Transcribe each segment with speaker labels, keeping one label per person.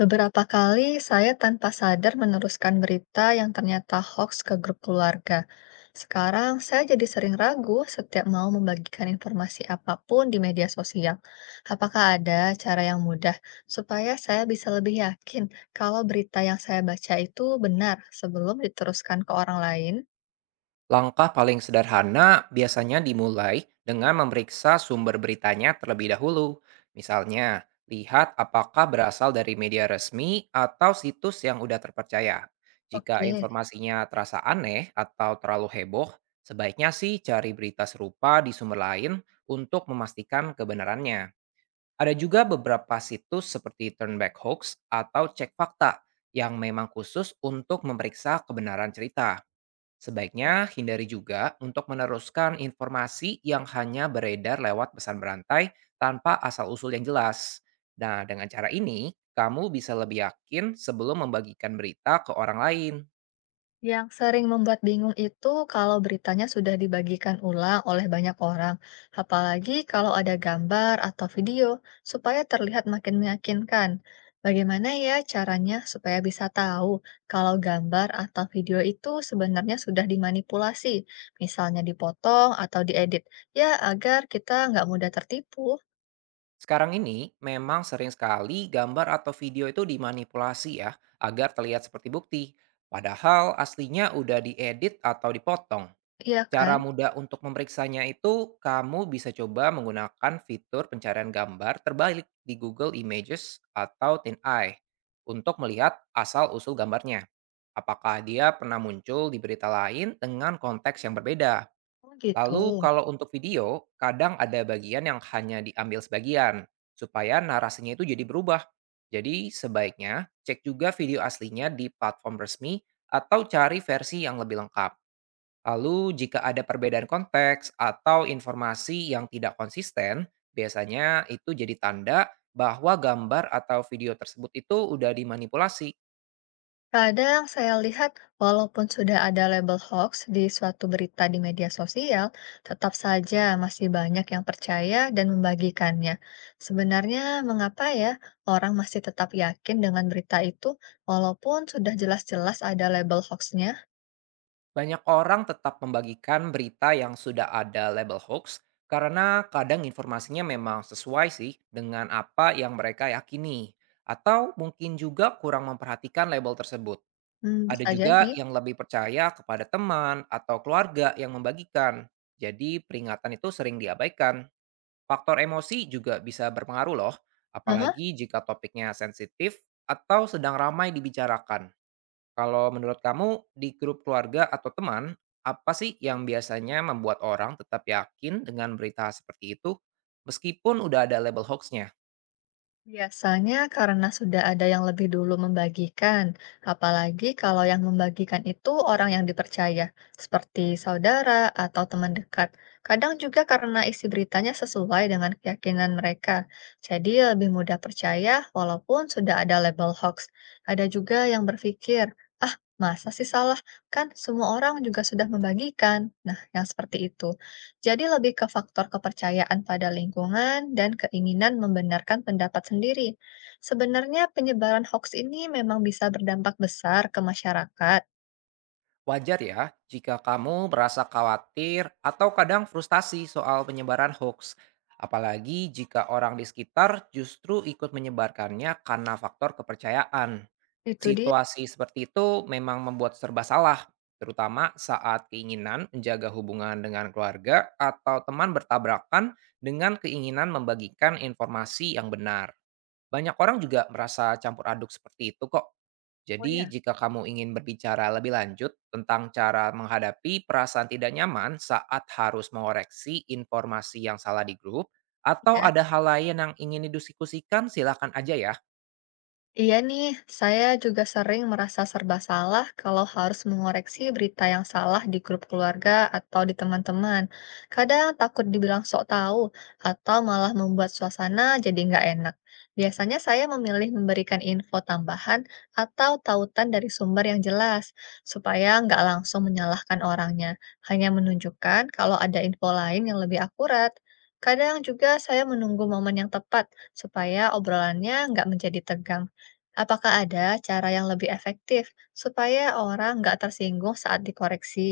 Speaker 1: Beberapa kali saya tanpa sadar meneruskan berita yang ternyata hoax ke grup keluarga. Sekarang saya jadi sering ragu setiap mau membagikan informasi apapun di media sosial. Apakah ada cara yang mudah supaya saya bisa lebih yakin kalau berita yang saya baca itu benar sebelum diteruskan ke orang lain?
Speaker 2: Langkah paling sederhana biasanya dimulai dengan memeriksa sumber beritanya terlebih dahulu. Misalnya, lihat apakah berasal dari media resmi atau situs yang udah terpercaya. Jika
Speaker 1: Oke.
Speaker 2: informasinya terasa aneh atau terlalu heboh, sebaiknya sih cari berita serupa di sumber lain untuk memastikan kebenarannya. Ada juga beberapa situs seperti Turnback Hoax atau Cek Fakta yang memang khusus untuk memeriksa kebenaran cerita. Sebaiknya hindari juga untuk meneruskan informasi yang hanya beredar lewat pesan berantai tanpa asal-usul yang jelas. Nah, dengan cara ini, kamu bisa lebih yakin sebelum membagikan berita ke orang lain.
Speaker 1: Yang sering membuat bingung itu kalau beritanya sudah dibagikan ulang oleh banyak orang, apalagi kalau ada gambar atau video, supaya terlihat makin meyakinkan. Bagaimana ya caranya supaya bisa tahu kalau gambar atau video itu sebenarnya sudah dimanipulasi, misalnya dipotong atau diedit, ya agar kita nggak mudah tertipu,
Speaker 2: Sekarang ini, memang sering sekali gambar atau video itu dimanipulasi ya, agar terlihat seperti bukti. Padahal aslinya udah diedit atau dipotong.
Speaker 1: iya
Speaker 2: Cara
Speaker 1: kan?
Speaker 2: mudah untuk memeriksanya itu, kamu bisa coba menggunakan fitur pencarian gambar terbalik di Google Images atau TinEye untuk melihat asal-usul gambarnya. Apakah dia pernah muncul di berita lain dengan konteks yang berbeda?
Speaker 1: Oh gitu.
Speaker 2: Lalu kalau untuk video, kadang ada bagian yang hanya diambil sebagian, supaya narasinya itu jadi berubah. Jadi sebaiknya cek juga video aslinya di platform resmi atau cari versi yang lebih lengkap. Lalu, jika ada perbedaan konteks atau informasi yang tidak konsisten, biasanya itu jadi tanda bahwa gambar atau video tersebut itu udah dimanipulasi.
Speaker 1: Kadang saya lihat, walaupun sudah ada label hoax di suatu berita di media sosial, tetap saja masih banyak yang percaya dan membagikannya. Sebenarnya, mengapa ya orang masih tetap yakin dengan berita itu, walaupun sudah jelas-jelas ada label hoaxnya?
Speaker 2: Banyak orang tetap membagikan berita yang sudah ada label hoax karena kadang informasinya memang sesuai sih dengan apa yang mereka yakini. Atau mungkin juga kurang memperhatikan label tersebut.
Speaker 1: Hmm,
Speaker 2: Ada
Speaker 1: bisa
Speaker 2: juga
Speaker 1: jadi.
Speaker 2: yang lebih percaya kepada teman atau keluarga yang membagikan. Jadi peringatan itu sering diabaikan. Faktor emosi juga bisa berpengaruh loh,
Speaker 1: Aha.
Speaker 2: apalagi jika topiknya sensitif atau sedang ramai dibicarakan. Kalau menurut kamu, di grup keluarga atau teman, apa sih yang biasanya membuat orang tetap yakin dengan berita seperti itu, meskipun udah ada label hoaxnya?
Speaker 1: Biasanya karena sudah ada yang lebih dulu membagikan, apalagi kalau yang membagikan itu orang yang dipercaya, seperti saudara atau teman dekat. Kadang juga karena isi beritanya sesuai dengan keyakinan mereka, jadi lebih mudah percaya walaupun sudah ada label hoax. Ada juga yang berpikir, ah masa sih salah, kan semua orang juga sudah membagikan. Nah, yang seperti itu. Jadi lebih ke faktor kepercayaan pada lingkungan dan keinginan membenarkan pendapat sendiri. Sebenarnya penyebaran hoax ini memang bisa berdampak besar ke masyarakat.
Speaker 2: Wajar ya jika kamu merasa khawatir atau kadang frustasi soal penyebaran hoax, apalagi jika orang di sekitar justru ikut menyebarkannya karena faktor kepercayaan.
Speaker 1: Itu dia.
Speaker 2: Situasi seperti itu memang membuat serba salah, terutama saat keinginan menjaga hubungan dengan keluarga atau teman bertabrakan dengan keinginan membagikan informasi yang benar. Banyak orang juga merasa campur aduk seperti itu kok.
Speaker 1: Oh
Speaker 2: Jadi,
Speaker 1: ya.
Speaker 2: jika kamu ingin berbicara lebih lanjut tentang cara menghadapi perasaan tidak nyaman saat harus mengoreksi informasi yang salah di grup,
Speaker 1: Ya.
Speaker 2: atau ada hal lain yang ingin didiskusikan, silakan aja ya.
Speaker 1: Iya nih, saya juga sering merasa serba salah kalau harus mengoreksi berita yang salah di grup keluarga atau di teman-teman. Kadang takut dibilang sok tahu atau malah membuat suasana jadi nggak enak. Biasanya saya memilih memberikan info tambahan atau tautan dari sumber yang jelas, supaya nggak langsung menyalahkan orangnya, hanya menunjukkan kalau ada info lain yang lebih akurat. Kadang juga saya menunggu momen yang tepat supaya obrolannya nggak menjadi tegang. Apakah ada cara yang lebih efektif supaya orang nggak tersinggung saat dikoreksi?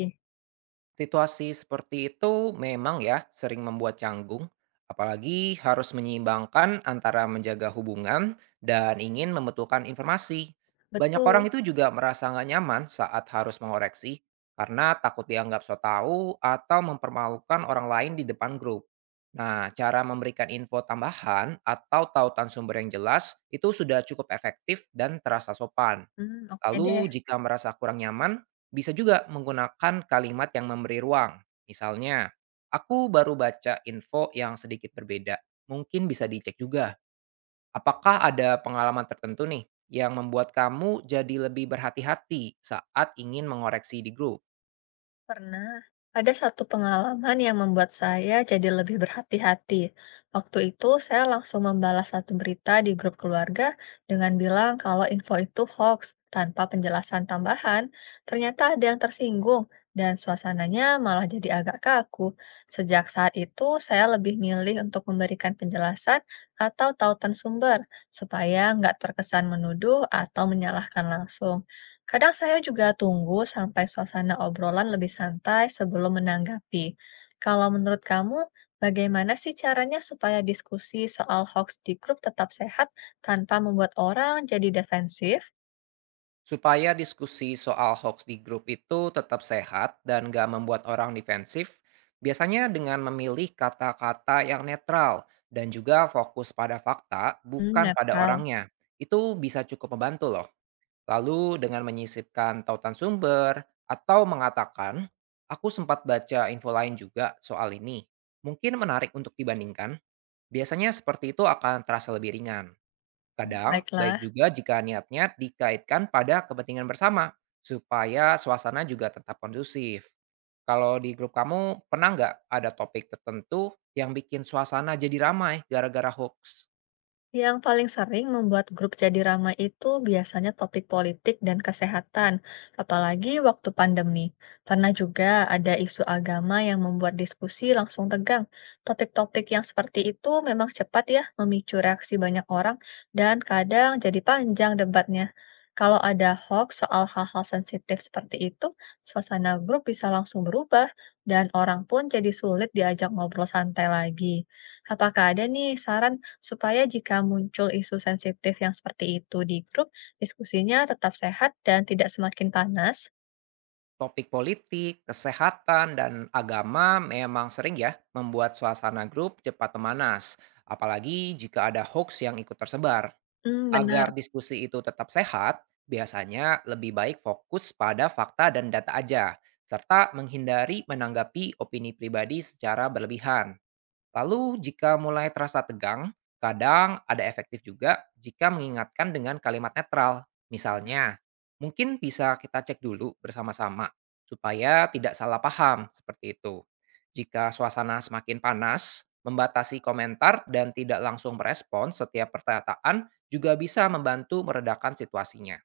Speaker 2: Situasi seperti itu memang ya sering membuat canggung, apalagi harus menyeimbangkan antara menjaga hubungan dan ingin membetulkan informasi. Banyak
Speaker 1: Betul.
Speaker 2: orang itu juga merasa nggak nyaman saat harus mengoreksi karena takut dianggap so tahu atau mempermalukan orang lain di depan grup. Nah, cara memberikan info tambahan atau tautan sumber yang jelas itu sudah cukup efektif dan terasa sopan.
Speaker 1: Mmm, oke deh.
Speaker 2: Lalu jika merasa kurang nyaman, bisa juga menggunakan kalimat yang memberi ruang. Misalnya, aku baru baca info yang sedikit berbeda. Mungkin bisa dicek juga. Apakah ada pengalaman tertentu nih yang membuat kamu jadi lebih berhati-hati saat ingin mengoreksi di grup?
Speaker 1: Pernah, ada satu pengalaman yang membuat saya jadi lebih berhati-hati. Waktu itu, saya langsung membalas satu berita di grup keluarga dengan bilang kalau info itu hoax tanpa penjelasan tambahan. Ternyata ada yang tersinggung, dan suasananya malah jadi agak kaku. Sejak saat itu, saya lebih milih untuk memberikan penjelasan atau tautan sumber supaya nggak terkesan menuduh atau menyalahkan langsung. Kadang saya juga tunggu sampai suasana obrolan lebih santai sebelum menanggapi. Kalau menurut kamu, bagaimana sih caranya supaya diskusi soal hoax di grup tetap sehat tanpa membuat orang jadi defensif?
Speaker 2: Supaya diskusi soal hoax di grup itu tetap sehat dan gak membuat orang defensif, biasanya dengan memilih kata-kata yang netral dan juga fokus pada fakta,
Speaker 1: Hmm,
Speaker 2: bukan pada
Speaker 1: netral.
Speaker 2: orangnya. Itu bisa cukup membantu loh. Lalu dengan menyisipkan tautan sumber atau mengatakan, aku sempat baca info lain juga soal ini. Mungkin menarik untuk dibandingkan. Biasanya seperti itu akan terasa lebih ringan.
Speaker 1: Hmm,
Speaker 2: Kadang, baik
Speaker 1: baiklah.
Speaker 2: juga jika niatnya dikaitkan pada kepentingan bersama, supaya suasana juga tetap kondusif. Kalau di grup kamu, pernah nggak ada topik tertentu yang bikin suasana jadi ramai gara-gara hoax?
Speaker 1: Yang paling sering membuat grup jadi ramai itu biasanya topik politik dan kesehatan, apalagi waktu pandemi. Pernah juga ada isu agama yang membuat diskusi langsung tegang. Topik-topik yang seperti itu memang cepat ya memicu reaksi banyak orang dan kadang jadi panjang debatnya. Kalau ada hoax soal hal-hal sensitif seperti itu, suasana grup bisa langsung berubah dan orang pun jadi sulit diajak ngobrol santai lagi. Apakah ada nih saran supaya jika muncul isu sensitif yang seperti itu di grup, diskusinya tetap sehat dan tidak semakin panas?
Speaker 2: Topik politik, kesehatan, dan agama memang sering ya membuat suasana grup cepat memanas, apalagi jika ada hoax yang ikut tersebar.
Speaker 1: Hmm,
Speaker 2: Agar
Speaker 1: benar.
Speaker 2: diskusi itu tetap sehat, biasanya lebih baik fokus pada fakta dan data aja, serta menghindari menanggapi opini pribadi secara berlebihan. Lalu jika mulai terasa tegang, kadang ada efektif juga jika mengingatkan dengan kalimat netral. Misalnya, mungkin bisa kita cek dulu bersama-sama supaya tidak salah paham seperti itu. Jika suasana semakin panas, membatasi komentar dan tidak langsung merespon setiap perkataan juga bisa membantu meredakan situasinya.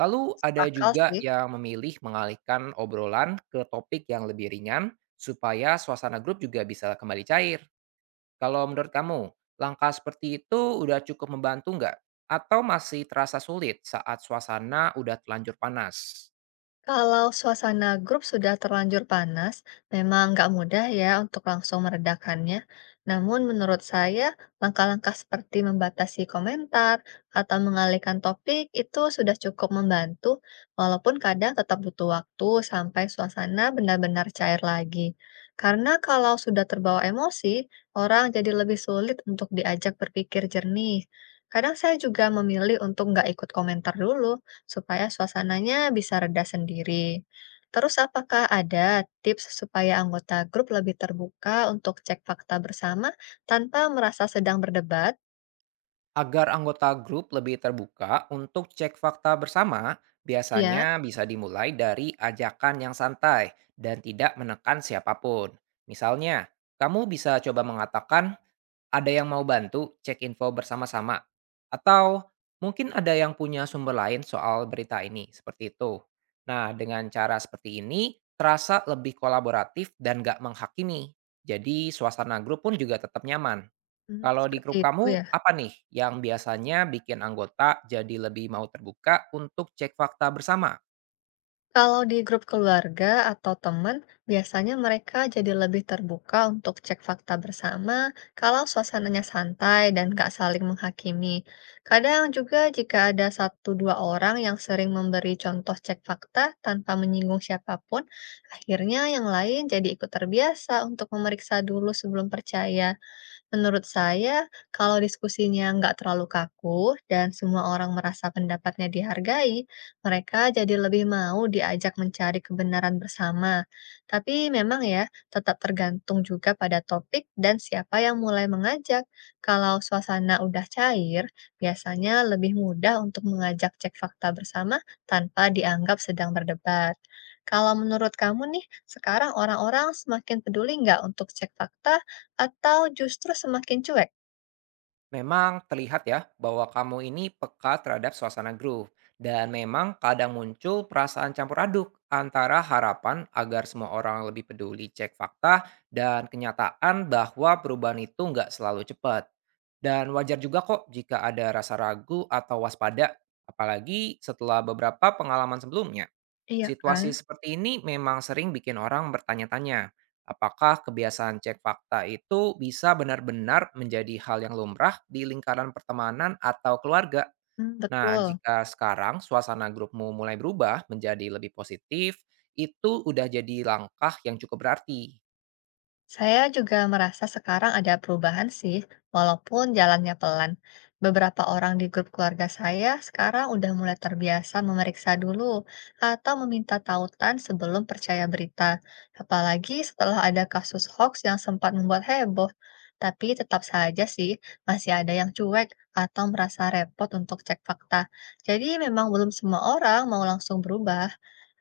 Speaker 2: Lalu
Speaker 1: Masuk
Speaker 2: ada
Speaker 1: akal
Speaker 2: juga
Speaker 1: sih.
Speaker 2: yang memilih mengalihkan obrolan ke topik yang lebih ringan supaya suasana grup juga bisa kembali cair. Kalau menurut kamu, langkah seperti itu udah cukup membantu nggak? Atau masih terasa sulit saat suasana udah terlanjur panas?
Speaker 1: Kalau suasana grup sudah terlanjur panas, memang nggak mudah ya untuk langsung meredakannya. Namun menurut saya, langkah-langkah seperti membatasi komentar atau mengalihkan topik itu sudah cukup membantu, walaupun kadang tetap butuh waktu sampai suasana benar-benar cair lagi. Karena kalau sudah terbawa emosi, orang jadi lebih sulit untuk diajak berpikir jernih. Kadang saya juga memilih untuk nggak ikut komentar dulu supaya suasananya bisa reda sendiri. Terus apakah ada tips supaya anggota grup lebih terbuka untuk cek fakta bersama tanpa merasa sedang berdebat?
Speaker 2: Agar anggota grup lebih terbuka untuk cek fakta bersama,
Speaker 1: Iya,
Speaker 2: biasanya bisa dimulai dari ajakan yang santai dan tidak menekan siapapun. Misalnya, kamu bisa coba mengatakan, ada yang mau bantu cek info bersama-sama? Atau mungkin ada yang punya sumber lain soal berita ini, seperti itu. Nah, dengan cara seperti ini, terasa lebih kolaboratif dan gak menghakimi. Jadi, suasana grup pun juga tetap nyaman.
Speaker 1: mhm,
Speaker 2: Kalau di
Speaker 1: seperti
Speaker 2: grup
Speaker 1: itu
Speaker 2: kamu,
Speaker 1: ya.
Speaker 2: apa nih yang biasanya bikin anggota jadi lebih mau terbuka untuk cek fakta bersama?
Speaker 1: Kalau di grup keluarga atau teman, biasanya mereka jadi lebih terbuka untuk cek fakta bersama kalau suasananya santai dan gak saling menghakimi. Kadang juga jika ada satu dua orang yang sering memberi contoh cek fakta tanpa menyinggung siapapun, akhirnya yang lain jadi ikut terbiasa untuk memeriksa dulu sebelum percaya. Menurut saya, kalau diskusinya nggak terlalu kaku dan semua orang merasa pendapatnya dihargai, mereka jadi lebih mau diajak mencari kebenaran bersama. Tapi memang ya, tetap tergantung juga pada topik dan siapa yang mulai mengajak. Kalau suasana udah cair, biasanya lebih mudah untuk mengajak cek fakta bersama tanpa dianggap sedang berdebat. Kalau menurut kamu nih, sekarang orang-orang semakin peduli nggak untuk cek fakta atau justru semakin cuek?
Speaker 2: Memang terlihat ya bahwa kamu ini peka terhadap suasana grup dan memang kadang muncul perasaan campur aduk antara harapan agar semua orang lebih peduli cek fakta dan kenyataan bahwa perubahan itu nggak selalu cepat. Dan wajar juga kok jika ada rasa ragu atau waspada, apalagi setelah beberapa pengalaman sebelumnya.
Speaker 1: Iya
Speaker 2: Situasi
Speaker 1: kan?
Speaker 2: seperti ini memang sering bikin orang bertanya-tanya, apakah kebiasaan cek fakta itu bisa benar-benar menjadi hal yang lumrah di lingkaran pertemanan atau keluarga.
Speaker 1: Hmm.
Speaker 2: Nah,
Speaker 1: Betul,
Speaker 2: jika sekarang suasana grupmu mulai berubah menjadi lebih positif, itu udah jadi langkah yang cukup berarti.
Speaker 1: saya juga merasa sekarang ada perubahan sih, walaupun jalannya pelan. Beberapa orang di grup keluarga saya sekarang udah mulai terbiasa memeriksa dulu atau meminta tautan sebelum percaya berita, apalagi setelah ada kasus hoax yang sempat membuat heboh. Tapi tetap saja sih, masih ada yang cuek atau merasa repot untuk cek fakta. Jadi memang belum semua orang mau langsung berubah.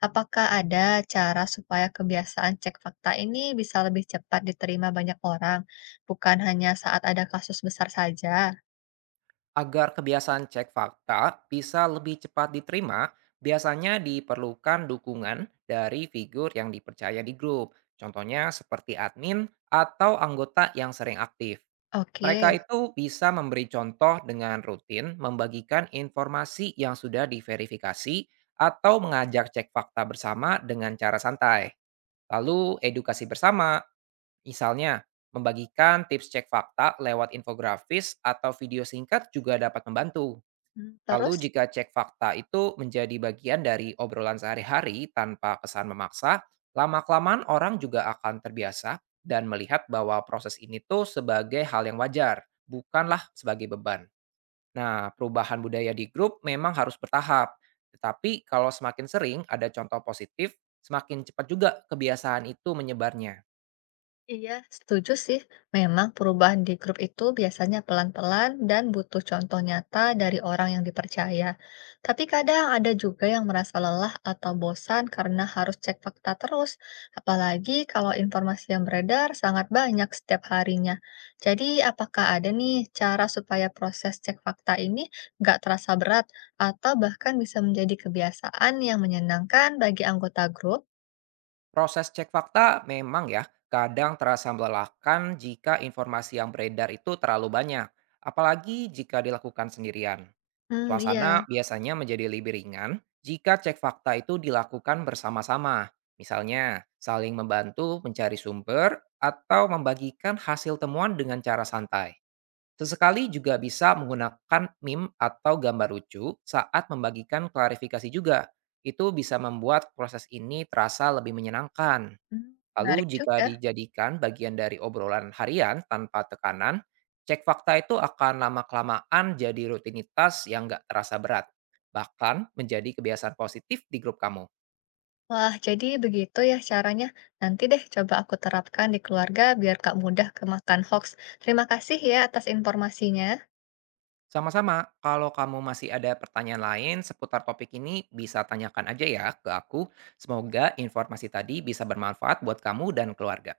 Speaker 1: Apakah ada cara supaya kebiasaan cek fakta ini bisa lebih cepat diterima banyak orang, bukan hanya saat ada kasus besar saja?
Speaker 2: Agar kebiasaan cek fakta bisa lebih cepat diterima, biasanya diperlukan dukungan dari figur yang dipercaya di grup. Contohnya seperti admin atau anggota yang sering aktif.
Speaker 1: Oke,
Speaker 2: Mereka itu bisa memberi contoh dengan rutin membagikan informasi yang sudah diverifikasi atau mengajak cek fakta bersama dengan cara santai. Lalu edukasi bersama. Misalnya, membagikan tips cek fakta lewat infografis atau video singkat juga dapat membantu.
Speaker 1: hmm, terus?
Speaker 2: Lalu jika cek fakta itu menjadi bagian dari obrolan sehari-hari tanpa kesan memaksa, lama-kelamaan orang juga akan terbiasa dan melihat bahwa proses ini tuh sebagai hal yang wajar, bukanlah sebagai beban. Nah, perubahan budaya di grup memang harus bertahap. Tetapi kalau semakin sering ada contoh positif, semakin cepat juga kebiasaan itu menyebarnya.
Speaker 1: Iya, setuju sih. Memang perubahan di grup itu biasanya pelan-pelan dan butuh contoh nyata dari orang yang dipercaya. Tapi kadang ada juga yang merasa lelah atau bosan karena harus cek fakta terus, apalagi kalau informasi yang beredar sangat banyak setiap harinya. Jadi, apakah ada nih cara supaya proses cek fakta ini nggak terasa berat atau bahkan bisa menjadi kebiasaan yang menyenangkan bagi anggota grup?
Speaker 2: Proses cek fakta memang ya, kadang terasa melelahkan jika informasi yang beredar itu terlalu banyak, apalagi jika dilakukan sendirian.
Speaker 1: Hmm,
Speaker 2: Suasana
Speaker 1: iya.
Speaker 2: biasanya menjadi lebih ringan jika cek fakta itu dilakukan bersama-sama. Misalnya, saling membantu mencari sumber atau membagikan hasil temuan dengan cara santai. Sesekali juga bisa menggunakan meme atau gambar lucu saat membagikan klarifikasi juga. Itu bisa membuat proses ini terasa lebih menyenangkan.
Speaker 1: Hmm,
Speaker 2: Lalu
Speaker 1: menarik
Speaker 2: jika
Speaker 1: juga.
Speaker 2: dijadikan bagian dari obrolan harian tanpa tekanan, cek fakta itu akan lama-kelamaan jadi rutinitas yang nggak terasa berat. Bahkan menjadi kebiasaan positif di grup kamu.
Speaker 1: Wah, jadi begitu ya caranya. Nanti deh coba aku terapkan di keluarga biar gak mudah kemakan hoax. Terima kasih ya atas informasinya.
Speaker 2: Sama-sama, kalau kamu masih ada pertanyaan lain seputar topik ini, bisa tanyakan aja ya ke aku. Semoga informasi tadi bisa bermanfaat buat kamu dan keluarga.